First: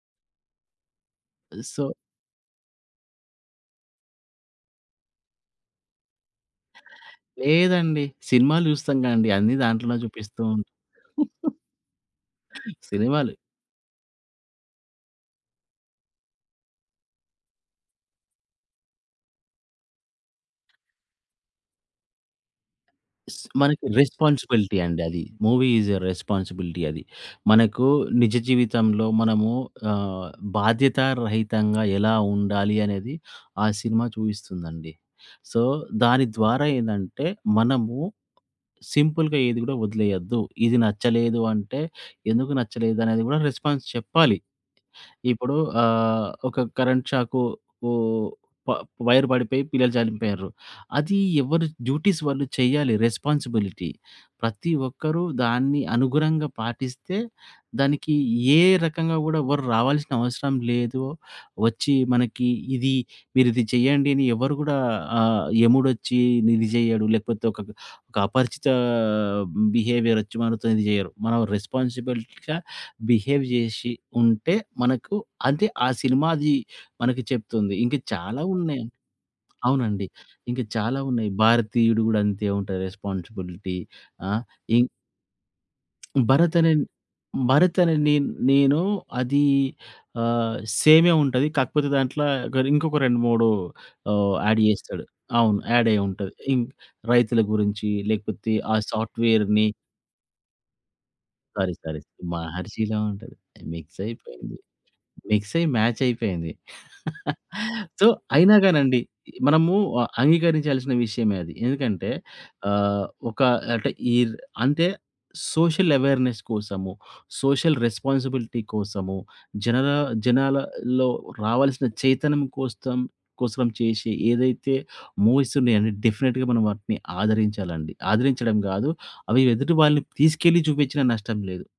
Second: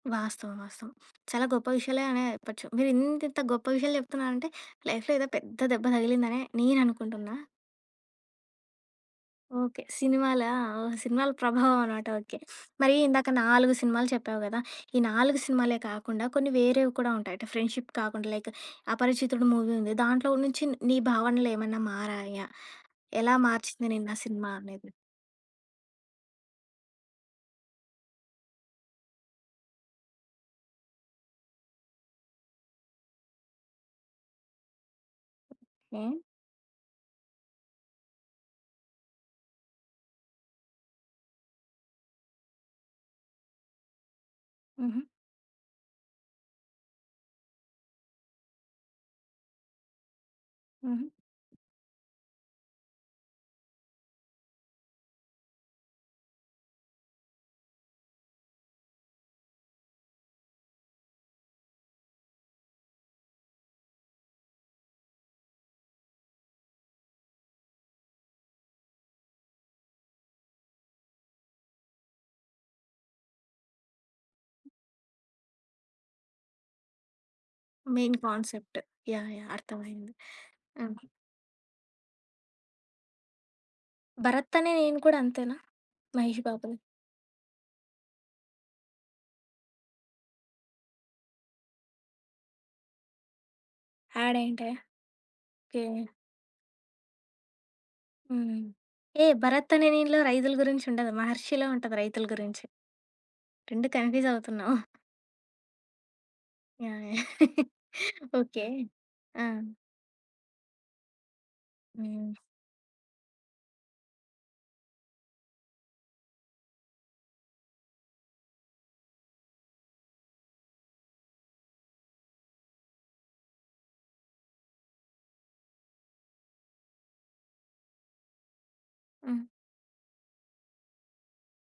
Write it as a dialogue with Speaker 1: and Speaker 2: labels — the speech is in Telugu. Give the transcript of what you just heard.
Speaker 1: వాస్తవం. వాస్తవం. చాలా గొప్ప
Speaker 2: సో,
Speaker 1: విషయాలే అనే చెప్పొచ్చు. మీరు ఇంత, ఇంత గొప్ప విషయాలు చెప్తున్నారంటే లైఫ్‌లో ఏదో పెద్ద దెబ్బ తగిలిందని నేననుకుంటున్నా.
Speaker 2: లేదండి. సినిమాలు చూస్తాం గాండీ అన్ని
Speaker 1: ఓకే.
Speaker 2: దాంట్లో
Speaker 1: సినిమాలా!
Speaker 2: చూపిస్తూంటాం.
Speaker 1: ఓహ్! సినిమాల ప్రభావం అనమాట ఓకే. మరి ఇందాక
Speaker 2: సినిమాలు.
Speaker 1: 4 సినిమాలు చెప్పావు గదా! ఈ 4 సినిమాలే కాకుండా కొన్ని వేరేవి కూడా ఉంటాయట. ఫ్రెండ్‌షిప్ కాకుండా లైక్ 'అపరిచితుడు' మూవీ ఉంది. దాంట్లో నుంచి నీ భావనలు ఏమన్నా మారాయా? ఎలా
Speaker 2: స్ మనకి
Speaker 1: మార్చింది నిన్నా సినిమా
Speaker 2: రెస్పాన్సిబిలిటీ
Speaker 1: అనేది?
Speaker 2: అండి. అది మూవీ ఈస్ ఎ రెస్పాన్సిబిలిటీ. అది మనకు నిజ జీవితంలో మనము ఆహ్, బాధ్యతా రహితంగా ఎలా ఉండాలి అనేది ఆ సినిమా చూయిస్తుందండి. సో,
Speaker 1: హ్మ్.
Speaker 2: దాని ద్వారా ఏందంటే మనము సింపుల్‌గా ఏది గూడా వదిలేయద్దు. ఇది నచ్చలేదు అంటే ఎందుకు నచ్చలేదు అనేది గూడా రెస్పాన్స్ చెప్పాలి.
Speaker 1: హుహు.
Speaker 2: ఇప్పుడు అహ్, ఒక కరెంట్ షాకు ఓహ్! ప వైర్ పడిపోయి పిల్లలు చనిపోయిర్రు.
Speaker 1: హుహు.
Speaker 2: అది ఎవర్రి డ్యూటీస్ వాళ్ళు చెయ్యాలి రెస్పాన్సిబిలిటీ. ప్రతి ఒక్కరు దాన్ని అనుగుణంగా పాటిస్తే దానికి ఏ రకంగా గూడా ఎవ్వరు రావాల్సినవసరం లేదు. వచ్చి మనకి ఇది, మీరిది చేయండి అని ఎవరు గూడా ఆహ్, యముడొచ్చి నిది చెయ్యడు. లేకపోతే ఒకక ఒక అపరిచితా బిహేవియరొచ్చి మనతో ఇది చేయరు. మనం రెస్పాన్సిబిలిటీగా బిహేవ్ జేసి ఉంటే మనకు అంతే ఆ సినిమాది మనకు చెప్తుంది. ఇంకా
Speaker 1: మెయిన్
Speaker 2: చాలా
Speaker 1: కాన్సెప్ట్.
Speaker 2: ఉన్నాయి.
Speaker 1: యాహ్! యాహ్!
Speaker 2: అవునండి.
Speaker 1: అర్థమయింది.
Speaker 2: ఇంకా
Speaker 1: ఆ!
Speaker 2: చాలా ఉన్నాయి. 'భారతీయుడు' గూడా అంతే ఉంటది రెస్పాన్సిబిలిటీ ఆ!
Speaker 1: 'భరత్ అనే
Speaker 2: ఇ
Speaker 1: నేను' కూడా అంతేనా? మహేష్
Speaker 2: భరత్ అనే
Speaker 1: బాబుది.
Speaker 2: 'భరత్ అనే నే నేను' అదీ ఆహ్, సేమే ఉంటది. కాకపోతే దాంట్ల గదింకొక 2, 3 ఆహ్,
Speaker 1: యాడ్
Speaker 2: యాడ్
Speaker 1: ఏంటి
Speaker 2: చేస్తాడు. అవును.
Speaker 1: ఓకె.
Speaker 2: యాడయ్యుంటది. రైతుల గురించి లేకపోతే
Speaker 1: హ్మ్.
Speaker 2: ఆ
Speaker 1: ఏహ్!
Speaker 2: సాఫ్ట్‌వేర్‌ని
Speaker 1: 'భరత్ అనే నేను'లో రైతుల గురించి ఉండదు. 'మహర్షి'లో
Speaker 2: సారీ,
Speaker 1: ఉంటది
Speaker 2: సారీ!
Speaker 1: రైతుల గురించి.
Speaker 2: 'మహర్షి‌లా' ఉంటది.
Speaker 1: 2
Speaker 2: మిక్స్
Speaker 1: కన్‌ఫ్యూజ్
Speaker 2: అయిపోయింది.
Speaker 1: అవుతున్నావు.
Speaker 2: మిక్స్ అయ్యి మాచ్ అయిపోయింది.
Speaker 1: యాహ్! యాహ్!
Speaker 2: సో, అయినా
Speaker 1: ఓకే.
Speaker 2: కానండి.
Speaker 1: ఆ!
Speaker 2: మనము ఆహ్, అంగీకరించాల్సిన విషయమే అది. ఎందుకంటే
Speaker 1: హ్మ్.
Speaker 2: అహ్, ఒక అంటే ఈ అంటే సోషల్ అవేర్నెస్ కోసము, సోషల్ రెస్పాన్సిబిలిటీ కోసము, జనన జనాలలో రావాల్సిన చైతన్యం కోస్తం కోసం చేసే ఏదైతే మూవీసున్నాయో డెఫినిట్‌గా మనం వాటిని ఆదరించాలండి. ఆదరించడం గాదు అవి
Speaker 1: హ్మ్.
Speaker 2: ఎదుటి వాళ్ళని తీసుకెళ్ళి చూపించినా నష్టం లేదు.